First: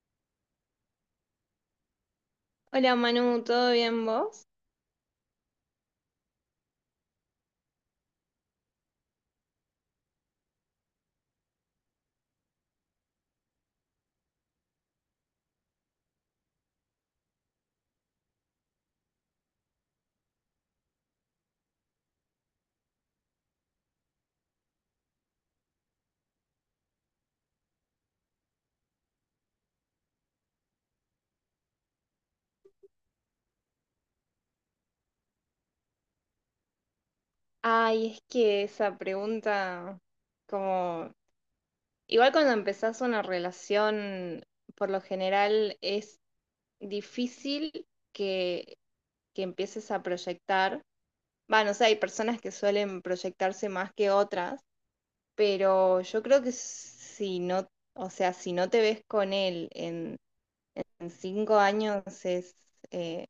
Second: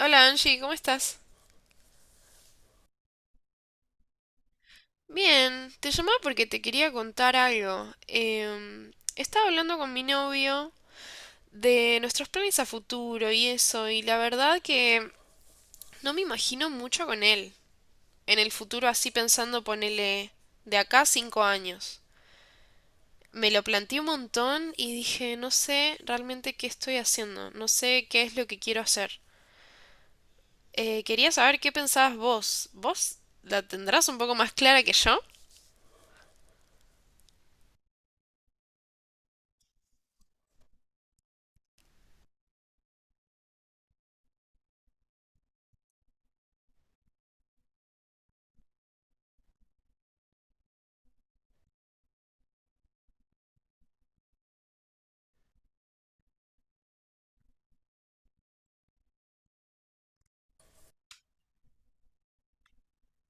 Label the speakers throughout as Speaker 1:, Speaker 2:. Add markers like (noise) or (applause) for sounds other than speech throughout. Speaker 1: Hola Angie, ¿cómo estás?
Speaker 2: Hola Manu, ¿todo bien vos?
Speaker 1: Bien, te llamaba porque te quería contar algo. Estaba hablando con mi novio de nuestros planes a futuro y eso, y la verdad que no me imagino mucho con él. En el futuro así pensando ponele de acá a 5 años. Me lo planteé un montón y dije, no sé realmente qué estoy haciendo, no sé qué es lo que quiero hacer. Quería saber qué pensabas vos. ¿Vos la tendrás un poco más clara que yo?
Speaker 2: Ay, es que esa pregunta, como, igual cuando empezás una relación, por lo general es difícil que, que empieces a proyectar. Bueno, o sea, hay personas que suelen proyectarse más que otras, pero yo creo que si no, o sea, si no te ves con él en 5 años eh,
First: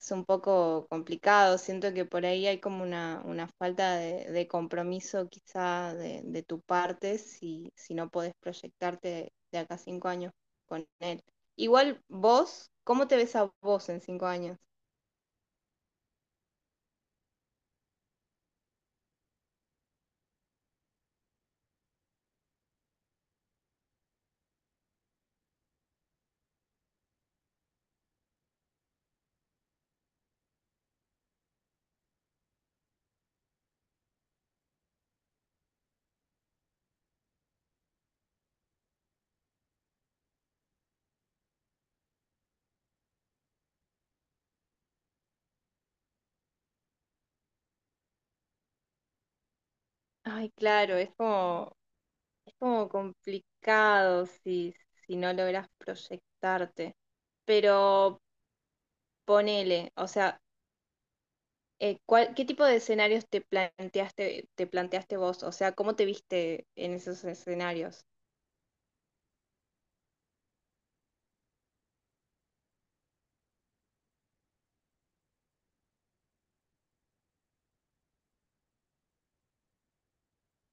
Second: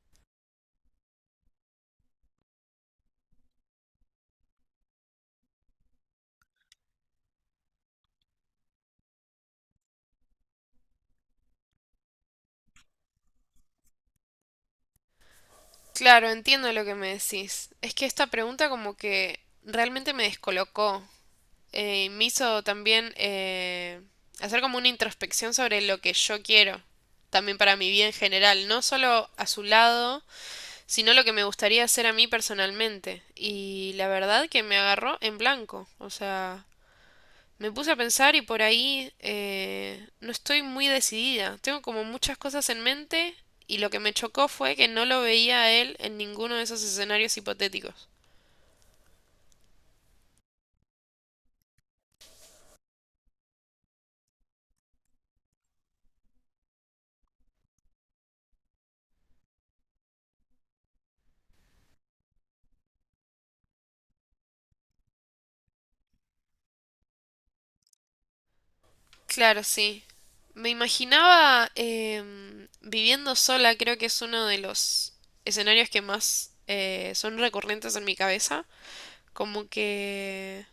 Speaker 2: es un poco complicado. Siento que por ahí hay como una falta de compromiso quizá de tu parte si, si no podés proyectarte de acá a 5 años con él. Igual vos, ¿cómo te ves a vos en 5 años?
Speaker 1: Claro, entiendo lo que me decís. Es que esta pregunta como que realmente me descolocó. Y me hizo también hacer como una introspección sobre lo que yo quiero, también para mi vida en general, no solo a su lado, sino lo que me gustaría hacer a mí personalmente. Y la verdad que me agarró en blanco. O sea, me puse a pensar y por ahí no estoy muy decidida. Tengo como muchas cosas en mente y lo que me chocó fue que no lo veía a él en ninguno de esos escenarios hipotéticos.
Speaker 2: Ay, claro, es como complicado si, si no logras proyectarte. Pero ponele, o sea, ¿cuál- qué tipo de escenarios te planteaste vos? O sea, ¿cómo te viste en esos escenarios?
Speaker 1: Claro, sí. Me imaginaba viviendo sola, creo que es uno de los escenarios que más son recurrentes en mi cabeza. Como que,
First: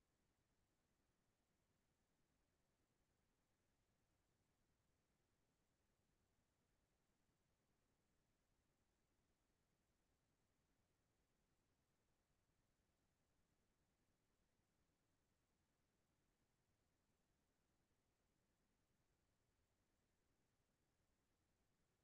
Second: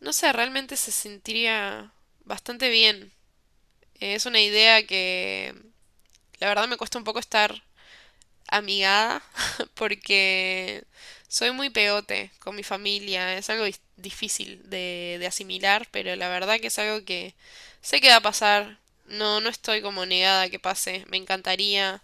Speaker 1: no sé, realmente se sentiría bastante bien. Es una idea que la verdad me cuesta un poco estar amigada (laughs) porque soy muy pegote con mi familia. Es algo difícil de asimilar, pero la verdad que es algo que sé que va a pasar. No, no estoy como negada a que pase. Me encantaría.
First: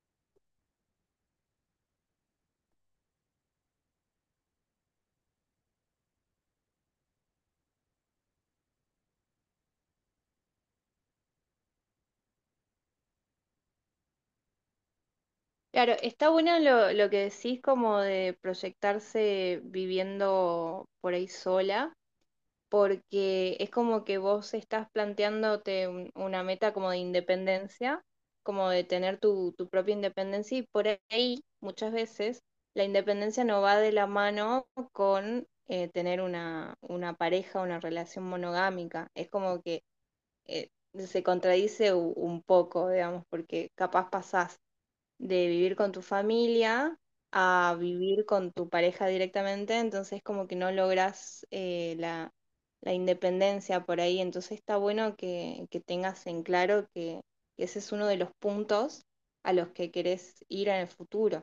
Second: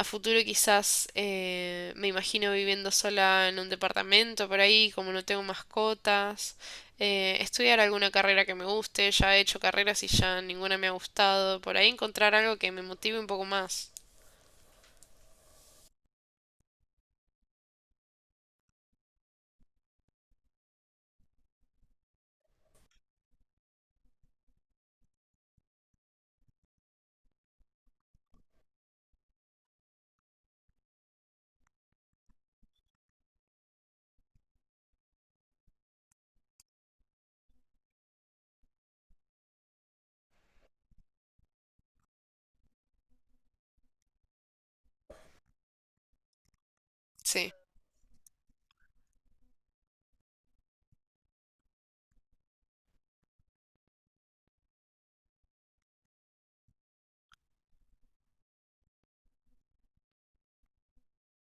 Speaker 1: A futuro quizás me imagino viviendo sola en un departamento por ahí, como no tengo mascotas. Estudiar alguna carrera que me guste. Ya he hecho carreras y ya ninguna me ha gustado. Por ahí encontrar algo que me motive un poco más.
Speaker 2: Claro, está bueno lo que decís como de proyectarse viviendo por ahí sola, porque es como que vos estás planteándote un- una meta como de independencia, como de tener tu, tu propia independencia y por ahí muchas veces la independencia no va de la mano con tener una pareja, una relación monogámica. Es como que eh, se contradice u- un poco, digamos, porque capaz pasás de vivir con tu familia
Speaker 1: Sí.
Speaker 2: a vivir con tu pareja directamente, entonces como que no logras la independencia por ahí, entonces está bueno que tengas en claro que ese es uno de los puntos a los que querés ir en el futuro.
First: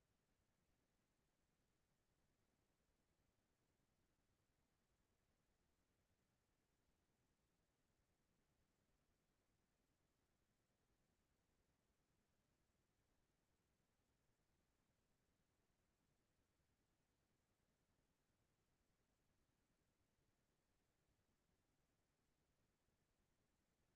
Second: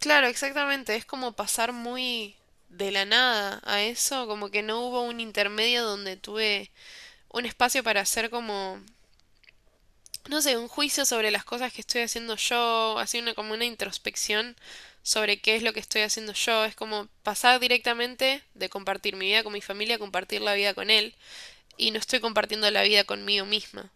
Speaker 1: Claro, exactamente. Es como pasar muy de la nada a eso, como que no hubo un intermedio donde tuve un espacio para hacer como, no sé, un juicio sobre las cosas que estoy haciendo yo, así una como una introspección sobre qué es lo que estoy haciendo yo. Es como pasar directamente de compartir mi vida con mi familia a compartir la vida con él, y no estoy compartiendo la vida conmigo misma.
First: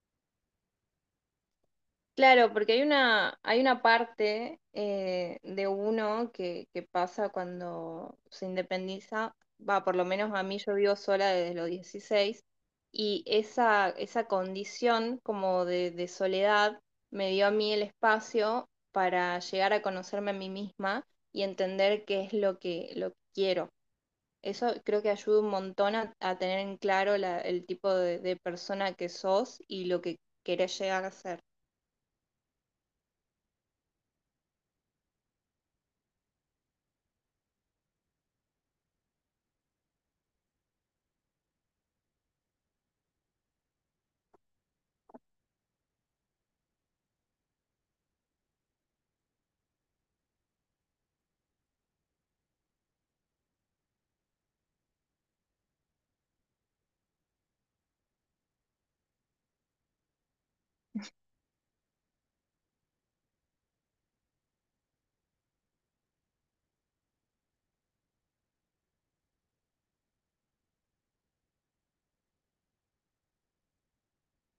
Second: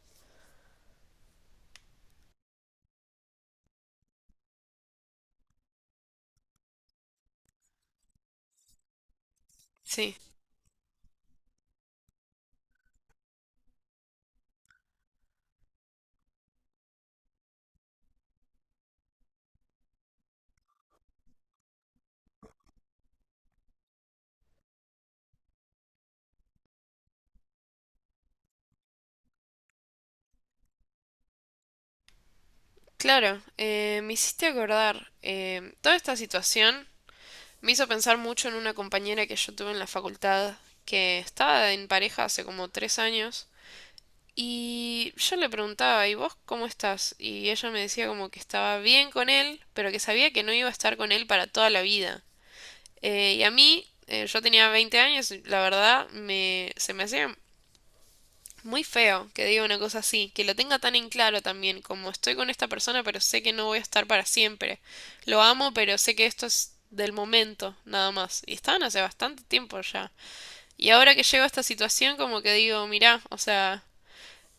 Speaker 2: Claro, porque hay una parte de uno que pasa cuando se independiza, va, por lo
Speaker 1: Sí.
Speaker 2: menos a mí yo vivo sola desde los 16 y esa condición como de soledad me dio a mí el espacio para llegar a conocerme a mí misma y entender qué es lo que quiero. Eso creo que ayuda un montón a tener en claro la- el tipo de persona que sos y lo que querés llegar a ser.
Speaker 1: Claro, me hiciste acordar, toda esta situación me hizo pensar mucho en una compañera que yo tuve en la facultad, que estaba en pareja hace como 3 años, y yo le preguntaba, ¿y vos cómo estás? Y ella me decía como que estaba bien con él, pero que sabía que no iba a estar con él para toda la vida. Y a mí, yo tenía 20 años, y la verdad, me, se me hacía muy feo que diga una cosa así, que lo tenga tan en claro también, como estoy con esta persona, pero sé que no voy a estar para siempre. Lo amo, pero sé que esto es del momento, nada más. Y estaban hace bastante tiempo ya. Y ahora que llego a esta situación, como que digo, mirá, o sea,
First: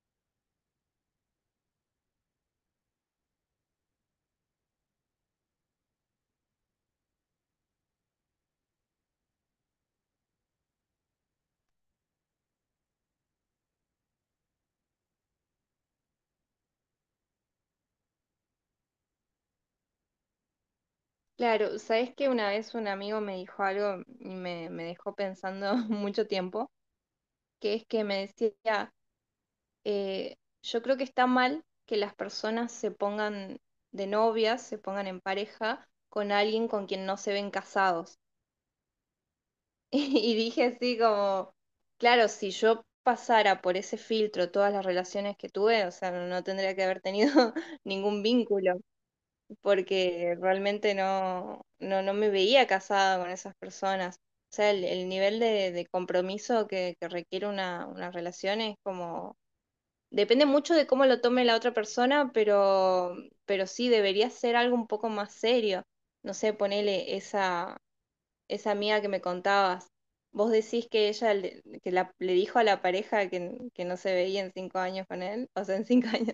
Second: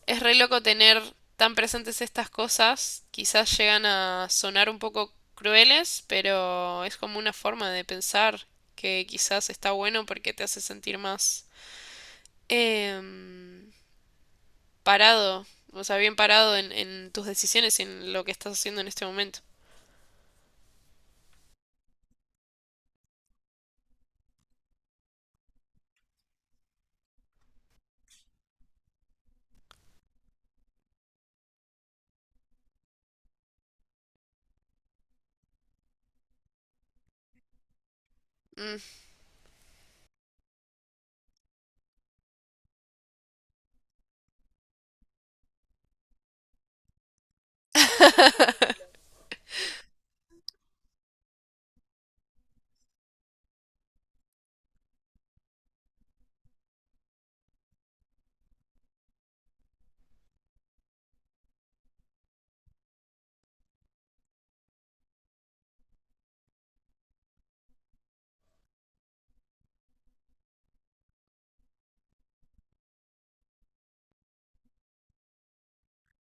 Speaker 1: es re loco tener tan presentes estas cosas. Quizás llegan a sonar un poco crueles, pero es como una forma de pensar que quizás está bueno porque te hace sentir más. Em, parado, o sea, bien parado en tus decisiones y en lo que estás haciendo en este momento.
Speaker 2: Claro, sabes que una vez un amigo me dijo algo y me dejó pensando (laughs) mucho tiempo, que es que me decía, eh, yo creo que está mal que las personas se pongan de novias, se pongan en pareja con alguien con quien no se ven casados.
Speaker 1: Mm.
Speaker 2: (laughs) Y dije así como, claro, si yo pasara por ese filtro todas las relaciones que tuve, o sea, no tendría que haber tenido (laughs) ningún vínculo,
Speaker 1: (laughs)
Speaker 2: porque realmente no, no, no me veía casada con esas personas. O sea, el nivel de compromiso que requiere una relación es como... Depende mucho de cómo lo tome la otra persona, pero sí debería ser algo un poco más serio. No sé, ponele esa, esa amiga que me contabas. ¿Vos decís que ella le, que la, le dijo a la pareja que no se veía en 5 años con él? O sea, en 5 (laughs) años.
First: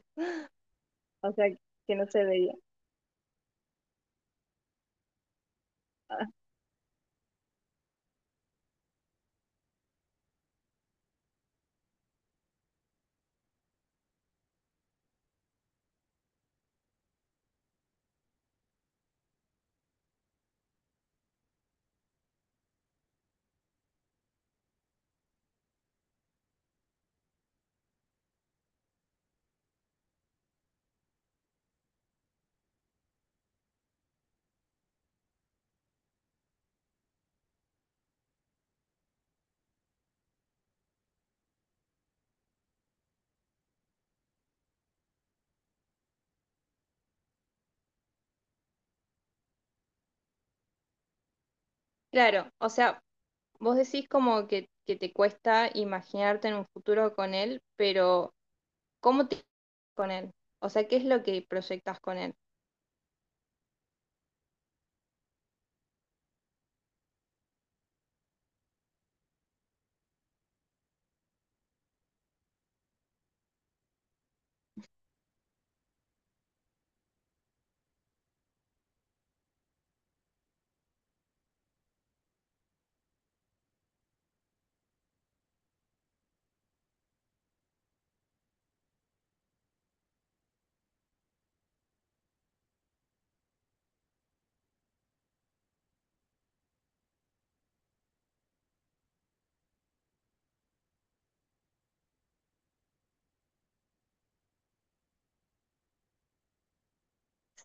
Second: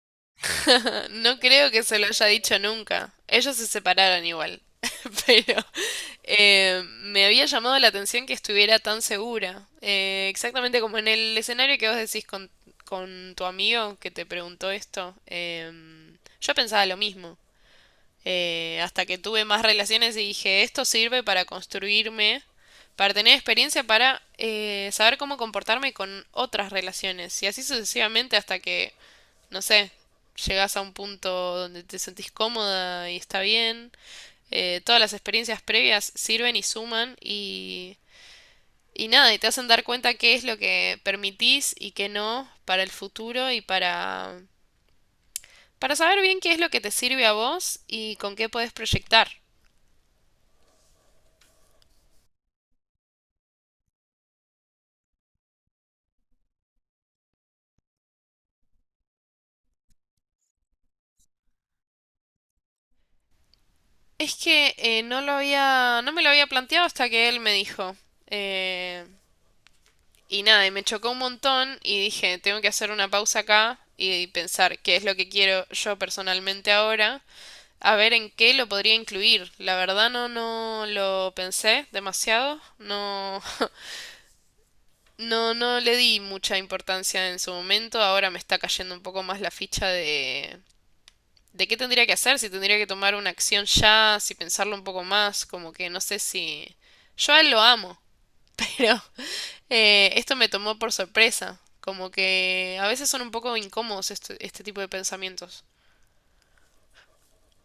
Speaker 2: O
Speaker 1: No
Speaker 2: sea,
Speaker 1: creo que
Speaker 2: que
Speaker 1: se lo
Speaker 2: no se
Speaker 1: haya
Speaker 2: veía.
Speaker 1: dicho nunca. Ellos se separaron igual. (laughs) Pero
Speaker 2: Ah.
Speaker 1: me había llamado la atención que estuviera tan segura. Exactamente como en el escenario que vos decís con tu amigo que te preguntó esto. Yo pensaba lo mismo. Hasta que tuve más relaciones y dije, esto sirve para construirme, para tener experiencia, para saber cómo comportarme con otras relaciones. Y así sucesivamente hasta que, no sé, llegas a un punto donde te sentís cómoda y está bien. Todas las experiencias previas sirven y suman y nada, y te hacen dar cuenta qué es lo que permitís y qué no para el futuro y para saber bien qué es lo que te sirve a vos y con qué podés proyectar.
Speaker 2: Claro, o sea, vos decís como que te cuesta imaginarte en un futuro con él, pero ¿cómo te con él? O sea, ¿qué es lo que proyectas con él?
Speaker 1: Es que no lo había, no me lo había planteado hasta que él me dijo. Eh, y nada, y me chocó un montón y dije, tengo que hacer una pausa acá y pensar qué es lo que quiero yo personalmente ahora, a ver en qué lo podría incluir. La verdad no, no lo pensé demasiado, no, (laughs) no, no le di mucha importancia en su momento, ahora me está cayendo un poco más la ficha de qué tendría que hacer, si tendría que tomar una acción ya, si pensarlo un poco más, como que no sé si. Yo a él lo amo, (laughs) pero esto me tomó por sorpresa, como que a veces son un poco incómodos este tipo de pensamientos.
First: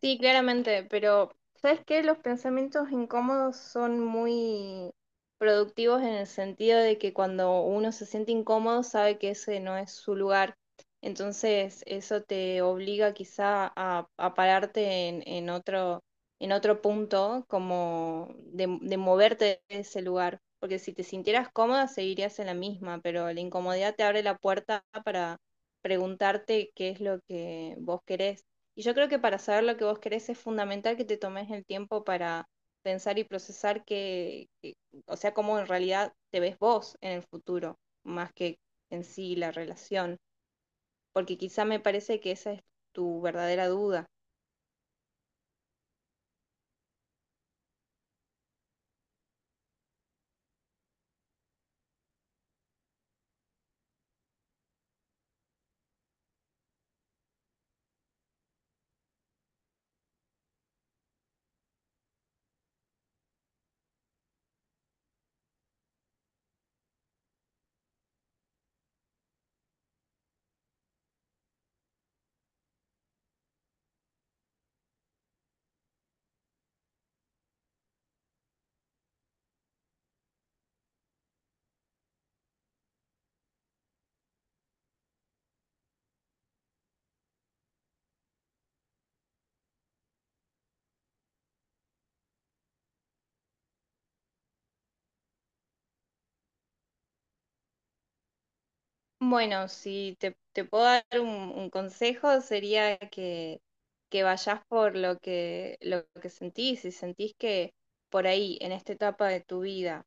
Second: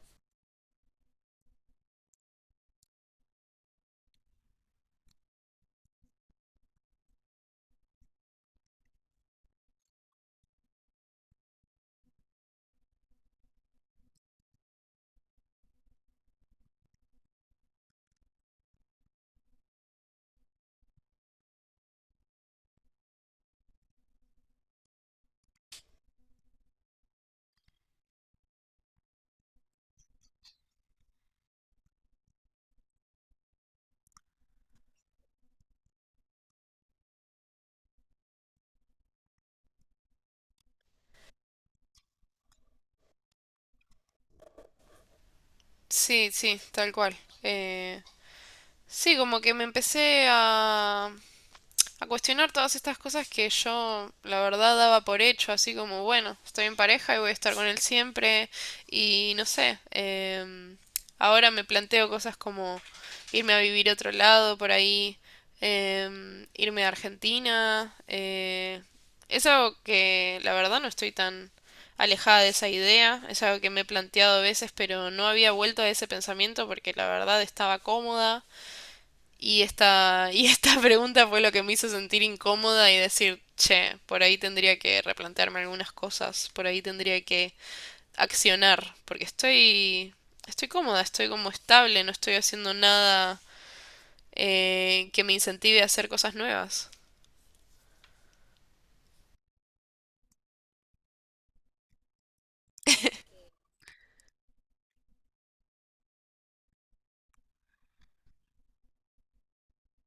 Speaker 2: Sí, claramente, pero ¿sabes qué? Los pensamientos incómodos son muy productivos en el sentido de que cuando uno se siente incómodo sabe que ese no es su lugar. Entonces, eso te obliga quizá a pararte en otro punto, como de moverte de ese lugar. Porque si te sintieras cómoda, seguirías en la misma, pero la incomodidad te abre la puerta para preguntarte qué es lo que vos querés. Y yo creo que para saber lo que vos querés es fundamental que te tomes el tiempo para pensar y procesar que- o sea, cómo en realidad te ves vos en el futuro, más que en sí la relación, porque quizá me parece que esa es tu verdadera duda.
Speaker 1: Sí, sí, tal cual. Eh, sí, como que me empecé a cuestionar todas estas cosas que yo, la verdad, daba por hecho, así como, bueno, estoy en pareja y voy a estar con él siempre, y no sé, ahora me planteo cosas como irme a vivir a otro lado por ahí, irme a Argentina, es algo que la verdad no estoy tan alejada de esa idea, es algo que me he planteado a veces, pero no había vuelto a ese pensamiento porque la verdad estaba cómoda y esta, (laughs) y esta pregunta fue lo que me hizo sentir incómoda y decir, che, por ahí tendría que replantearme algunas cosas, por ahí tendría que accionar, porque estoy, estoy cómoda, estoy como estable, no estoy haciendo nada que me incentive a hacer cosas nuevas.
Speaker 2: Bueno, si te, te puedo dar un consejo sería que vayas por lo que sentís, si sentís que por ahí, en esta etapa de tu vida,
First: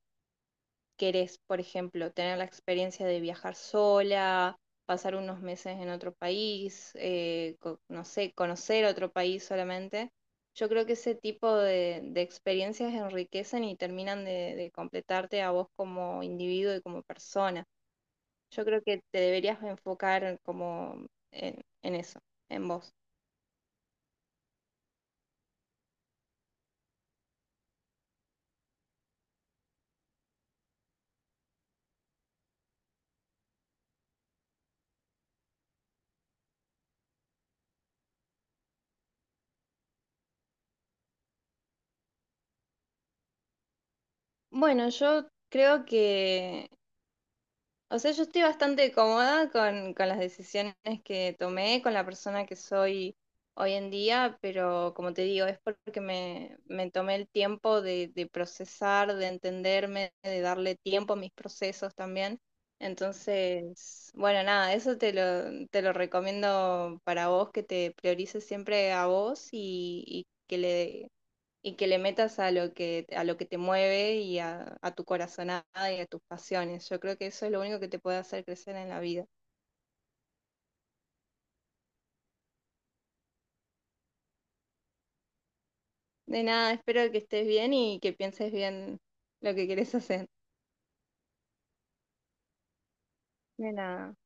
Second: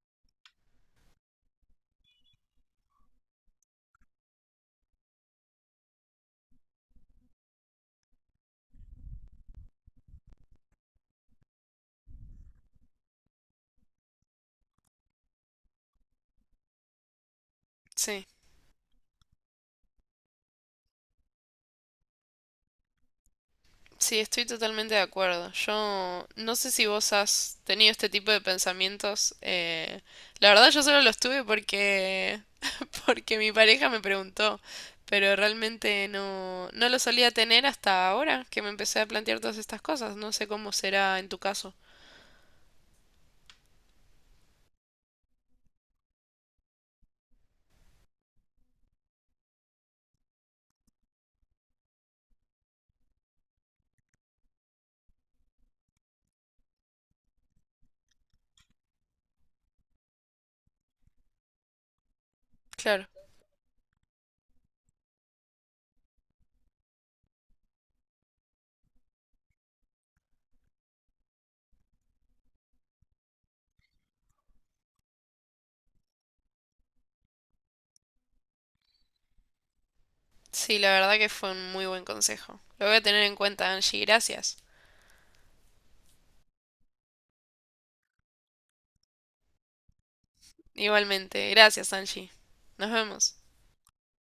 Speaker 2: querés, por ejemplo, tener la experiencia de viajar sola, pasar unos meses en otro país, co- no sé, conocer otro país solamente. Yo creo que ese tipo de experiencias enriquecen y terminan de completarte a vos como individuo y como persona.
Speaker 1: Sí.
Speaker 2: Yo creo que te deberías enfocar como en eso, en vos.
Speaker 1: Sí, estoy totalmente de acuerdo. Yo no sé si vos has tenido este tipo de pensamientos. La verdad yo solo los tuve porque (laughs) porque mi pareja me preguntó, pero realmente no no lo solía tener hasta ahora que me empecé a plantear todas estas cosas. No sé cómo será en tu caso.
Speaker 2: Bueno, yo creo que o sea, yo estoy bastante cómoda con las decisiones que tomé, con la persona que soy hoy en día, pero como te digo, es porque me tomé el tiempo de procesar, de entenderme, de darle tiempo a mis procesos también.
Speaker 1: Claro.
Speaker 2: Entonces, bueno, nada, eso te lo recomiendo para vos, que te priorices siempre a vos y que le metas a lo que te mueve y a tu corazonada y a tus pasiones. Yo creo que eso es lo único que te puede hacer crecer en la vida.
Speaker 1: Sí, la verdad que fue un muy buen consejo. Lo voy a tener en cuenta, Angie. Gracias.
Speaker 2: De nada, espero que estés bien y que pienses bien lo que quieres hacer.
Speaker 1: Igualmente. Gracias, Angie. Nos vemos.
Speaker 2: De nada.